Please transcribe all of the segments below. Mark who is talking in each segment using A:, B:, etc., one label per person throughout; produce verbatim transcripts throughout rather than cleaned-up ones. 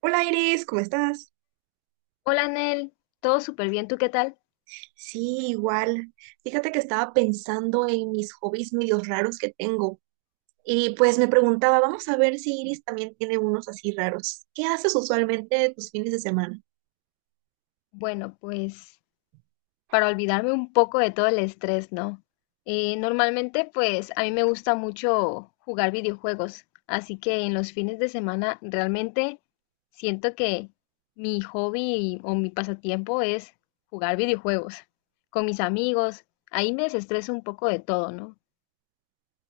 A: Hola Iris, ¿cómo estás?
B: Hola Nel, todo súper bien, ¿tú qué tal?
A: Sí, igual. Fíjate que estaba pensando en mis hobbies medios raros que tengo y pues me preguntaba, vamos a ver si Iris también tiene unos así raros. ¿Qué haces usualmente tus fines de semana?
B: Bueno, pues para olvidarme un poco de todo el estrés, ¿no? Eh, normalmente, pues a mí me gusta mucho jugar videojuegos, así que en los fines de semana realmente siento que mi hobby o mi pasatiempo es jugar videojuegos con mis amigos. Ahí me desestreso un poco de todo, ¿no?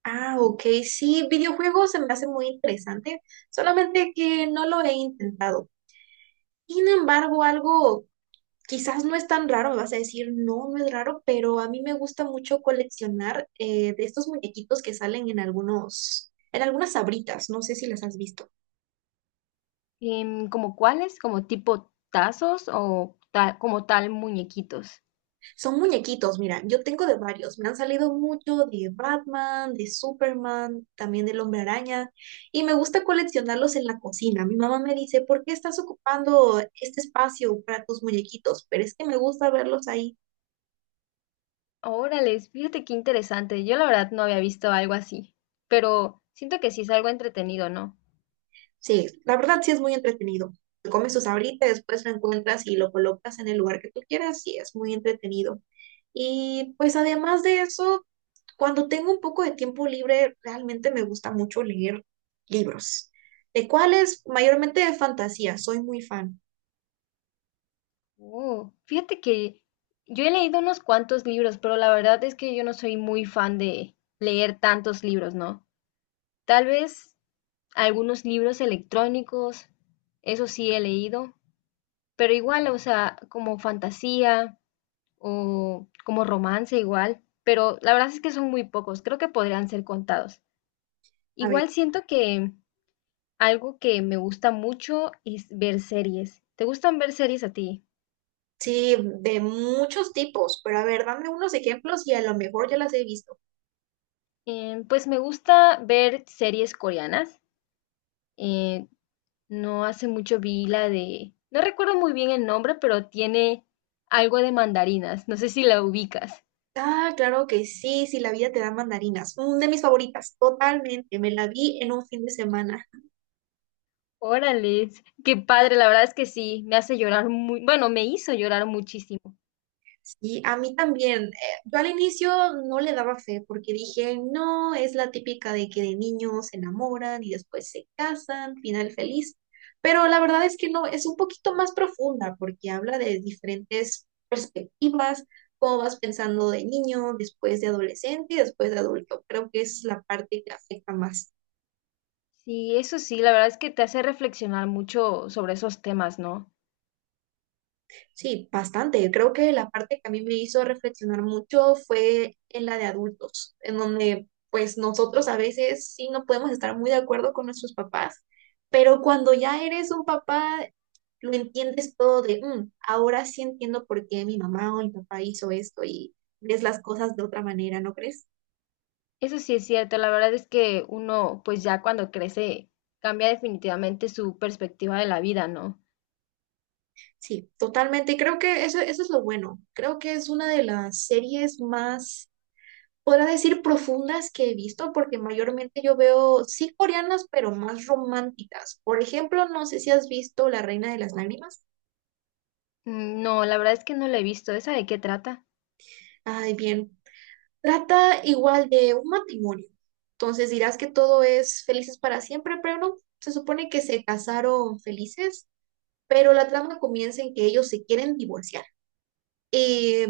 A: Ah, ok, sí, videojuegos se me hace muy interesante, solamente que no lo he intentado. Sin embargo, algo. Quizás no es tan raro, me vas a decir, no, no es raro, pero a mí me gusta mucho coleccionar eh, de estos muñequitos que salen en algunos, en algunas abritas, no sé si las has visto.
B: Em, ¿como cuáles? ¿Como tipo tazos o ta- como tal muñequitos?
A: Son muñequitos, mira, yo tengo de varios, me han salido mucho de Batman, de Superman, también del Hombre Araña, y me gusta coleccionarlos en la cocina. Mi mamá me dice, ¿por qué estás ocupando este espacio para tus muñequitos? Pero es que me gusta verlos ahí.
B: Órale, fíjate qué interesante. Yo la verdad no había visto algo así, pero siento que sí es algo entretenido, ¿no?
A: Sí, la verdad sí es muy entretenido. Te comes tus ahorita, después lo encuentras y lo colocas en el lugar que tú quieras y es muy entretenido. Y pues además de eso, cuando tengo un poco de tiempo libre, realmente me gusta mucho leer libros, de cuáles mayormente de fantasía, soy muy fan.
B: Oh, fíjate que yo he leído unos cuantos libros, pero la verdad es que yo no soy muy fan de leer tantos libros, ¿no? Tal vez algunos libros electrónicos, eso sí he leído, pero igual, o sea, como fantasía o como romance igual, pero la verdad es que son muy pocos, creo que podrían ser contados.
A: A ver,
B: Igual siento que algo que me gusta mucho es ver series. ¿Te gustan ver series a ti?
A: sí, de muchos tipos, pero a ver, dame unos ejemplos y a lo mejor ya las he visto.
B: Eh, pues me gusta ver series coreanas. Eh, no hace mucho vi la de no recuerdo muy bien el nombre, pero tiene algo de mandarinas. No sé si la ubicas.
A: Ah, claro que sí, si la vida te da mandarinas. Mm, de mis favoritas, totalmente. Me la vi en un fin de semana.
B: Órale, qué padre, la verdad es que sí, me hace llorar muy, bueno, me hizo llorar muchísimo.
A: Y a mí también. Eh, Yo al inicio no le daba fe porque dije, no, es la típica de que de niños se enamoran y después se casan, final feliz. Pero la verdad es que no, es un poquito más profunda porque habla de diferentes perspectivas, cómo vas pensando de niño, después de adolescente y después de adulto. Creo que es la parte que afecta más.
B: Sí, eso sí, la verdad es que te hace reflexionar mucho sobre esos temas, ¿no?
A: Sí, bastante. Creo que la parte que a mí me hizo reflexionar mucho fue en la de adultos, en donde pues nosotros a veces sí no podemos estar muy de acuerdo con nuestros papás, pero cuando ya eres un papá, lo entiendes todo de, "Mm, ahora sí entiendo por qué mi mamá o mi papá hizo esto" y ves las cosas de otra manera, ¿no crees?
B: Eso sí es cierto, la verdad es que uno, pues ya cuando crece, cambia definitivamente su perspectiva de la vida, ¿no?
A: Sí, totalmente. Y creo que eso, eso es lo bueno. Creo que es una de las series más, podría decir, profundas que he visto, porque mayormente yo veo, sí, coreanas, pero más románticas. Por ejemplo, no sé si has visto La Reina de las Lágrimas.
B: Mm, no, la verdad es que no lo he visto. ¿Esa de qué trata?
A: Ay, bien, trata igual de un matrimonio. Entonces dirás que todo es felices para siempre, pero no, se supone que se casaron felices, pero la trama comienza en que ellos se quieren divorciar. Y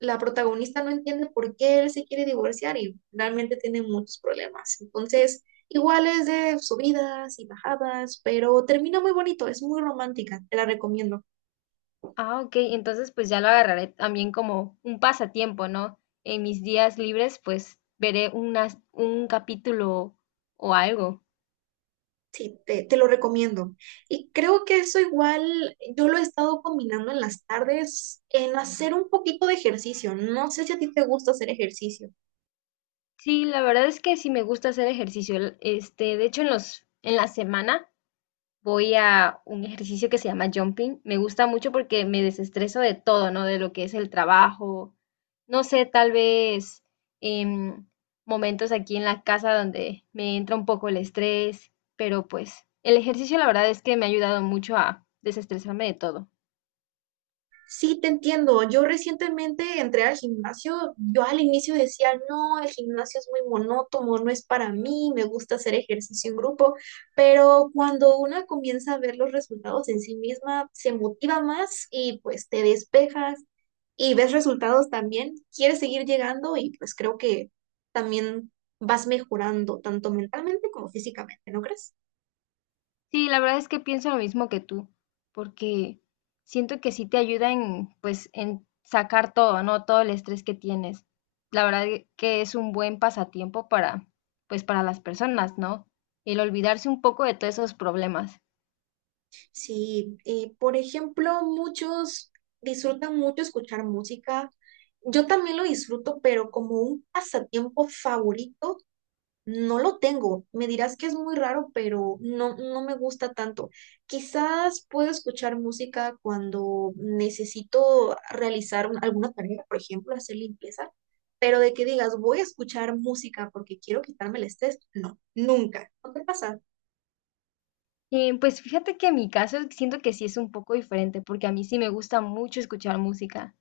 A: la protagonista no entiende por qué él se quiere divorciar y realmente tiene muchos problemas. Entonces, igual es de subidas y bajadas, pero termina muy bonito, es muy romántica, te la recomiendo.
B: Ah, ok, entonces pues ya lo agarraré también como un pasatiempo, ¿no? En mis días libres, pues veré unas, un capítulo o algo.
A: Sí, te, te lo recomiendo. Y creo que eso igual yo lo he estado combinando en las tardes en hacer un poquito de ejercicio. No sé si a ti te gusta hacer ejercicio.
B: Sí, la verdad es que sí me gusta hacer ejercicio. El- Este, de hecho, en los, en la semana voy a un ejercicio que se llama jumping. Me gusta mucho porque me desestreso de todo, ¿no? De lo que es el trabajo. No sé, tal vez em, momentos aquí en la casa donde me entra un poco el estrés, pero pues el ejercicio la verdad es que me ha ayudado mucho a desestresarme de todo.
A: Sí, te entiendo. Yo recientemente entré al gimnasio. Yo al inicio decía, no, el gimnasio es muy monótono, no es para mí, me gusta hacer ejercicio en grupo, pero cuando una comienza a ver los resultados en sí misma, se motiva más y pues te despejas y ves resultados también, quieres seguir llegando y pues creo que también vas mejorando tanto mentalmente como físicamente, ¿no crees?
B: Sí, la verdad es que pienso lo mismo que tú, porque siento que sí te ayuda en, pues, en sacar todo, ¿no? Todo el estrés que tienes. La verdad e- que es un buen pasatiempo para, pues, para las personas, ¿no? El olvidarse un poco de todos esos problemas.
A: Sí, eh, por ejemplo, muchos disfrutan mucho escuchar música. Yo también lo disfruto, pero como un pasatiempo favorito, no lo tengo. Me dirás que es muy raro, pero no, no me gusta tanto. Quizás puedo escuchar música cuando necesito realizar un- alguna tarea, por ejemplo, hacer limpieza, pero de que digas, voy a escuchar música porque quiero quitarme el estrés, no, nunca. ¿No te pasa?
B: Eh, pues fíjate que en mi caso siento que sí es un poco diferente, porque a mí sí me gusta mucho escuchar música.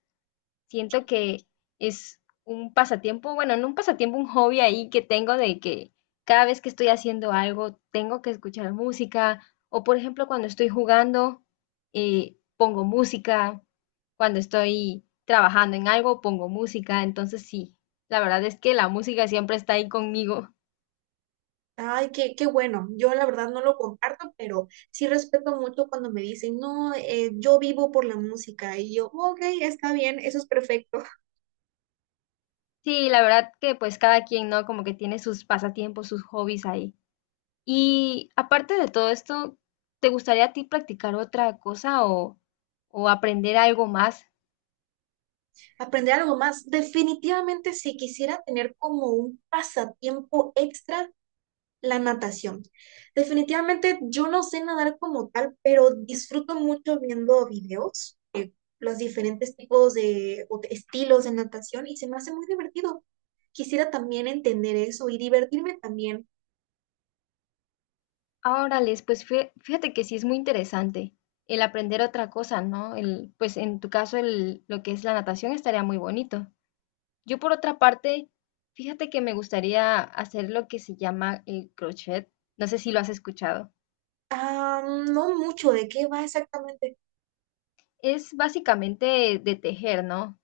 B: Siento que es un pasatiempo, bueno, no un pasatiempo, un hobby ahí que tengo de que cada vez que estoy haciendo algo tengo que escuchar música o por ejemplo cuando estoy jugando, eh, pongo música, cuando estoy trabajando en algo pongo música, entonces sí, la verdad es que la música siempre está ahí conmigo.
A: Ay, qué, qué bueno. Yo la verdad no lo comparto, pero sí respeto mucho cuando me dicen, no, eh, yo vivo por la música. Y yo, ok, está bien, eso es perfecto.
B: Sí, la verdad que pues cada quien, ¿no? Como que tiene sus pasatiempos, sus hobbies ahí. Y aparte de todo esto, ¿te gustaría a ti practicar otra cosa o, o aprender algo más?
A: Aprender algo más. Definitivamente, si quisiera tener como un pasatiempo extra, la natación. Definitivamente, yo no sé nadar como tal, pero disfruto mucho viendo videos, eh, los diferentes tipos de o de estilos de natación y se me hace muy divertido. Quisiera también entender eso y divertirme también.
B: Ah, órales, pues fí- fíjate que sí es muy interesante el aprender otra cosa, ¿no? El, pues en tu caso el, lo que es la natación estaría muy bonito. Yo por otra parte, fíjate que me gustaría hacer lo que se llama el crochet. No sé si lo has escuchado.
A: Ah, no mucho, ¿de qué va exactamente?
B: Es básicamente de tejer, ¿no?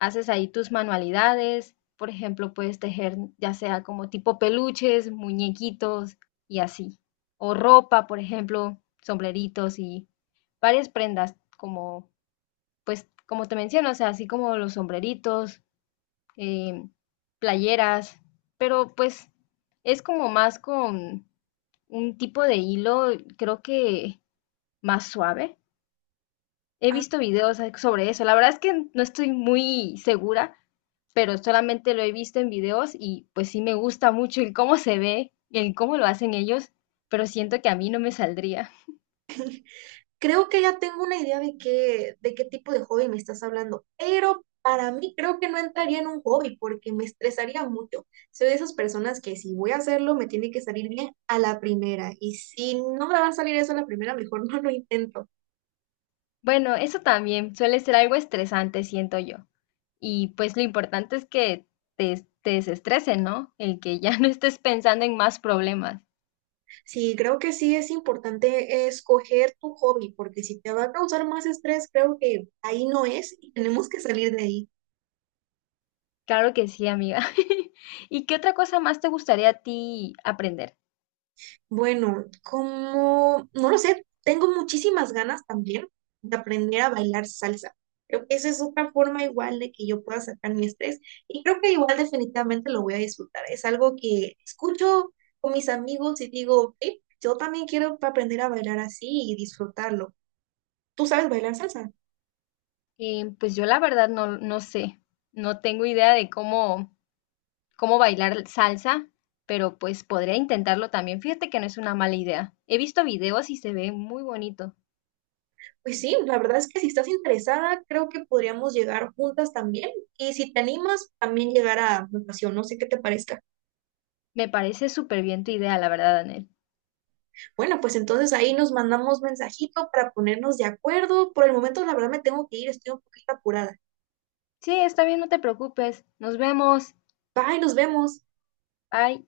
B: Haces ahí tus manualidades, por ejemplo, puedes tejer ya sea como tipo peluches, muñequitos y así, o ropa, por ejemplo, sombreritos y varias prendas como, pues, como te menciono, o sea, así como los sombreritos, eh, playeras, pero pues es como más con un tipo de hilo, creo que más suave. He
A: Ah,
B: visto videos a- sobre eso. La verdad es que no estoy muy segura, pero solamente lo he visto en videos y pues sí me gusta mucho el cómo se ve, el cómo lo hacen ellos, pero siento que a mí no me saldría.
A: creo que ya tengo una idea de qué, de qué tipo de hobby me estás hablando, pero para mí creo que no entraría en un hobby porque me estresaría mucho. Soy de esas personas que si voy a hacerlo me tiene que salir bien a la primera y si no me va a salir eso a la primera, mejor no lo intento.
B: Bueno, eso también suele ser algo estresante, siento yo. Y pues lo importante es que te, te desestresen, ¿no? El que ya no estés pensando en más problemas.
A: Sí, creo que sí es importante escoger tu hobby porque si te va a causar más estrés, creo que ahí no es y tenemos que salir de ahí.
B: Claro que sí, amiga. ¿Y qué otra cosa más te gustaría a ti aprender?
A: Bueno, como, no lo sé, tengo muchísimas ganas también de aprender a bailar salsa. Creo que esa es otra forma igual de que yo pueda sacar mi estrés y creo que igual definitivamente lo voy a disfrutar. Es algo que escucho con mis amigos y digo, "Ey, yo también quiero aprender a bailar así y disfrutarlo". ¿Tú sabes bailar salsa?
B: Eh, pues yo la verdad no, no sé, no tengo idea de cómo, cómo bailar salsa, pero pues podría intentarlo también. Fíjate que no es una mala idea. He visto videos y se ve muy bonito.
A: Pues sí, la verdad es que si estás interesada, creo que podríamos llegar juntas también y si te animas, también llegar a natación. No sé qué te parezca.
B: Me parece súper bien tu idea, la verdad, Anel.
A: Bueno, pues entonces ahí nos mandamos mensajito para ponernos de acuerdo. Por el momento, la verdad, me tengo que ir, estoy un poquito apurada.
B: Sí, está bien, no te preocupes. Nos vemos.
A: Bye, nos vemos.
B: Bye.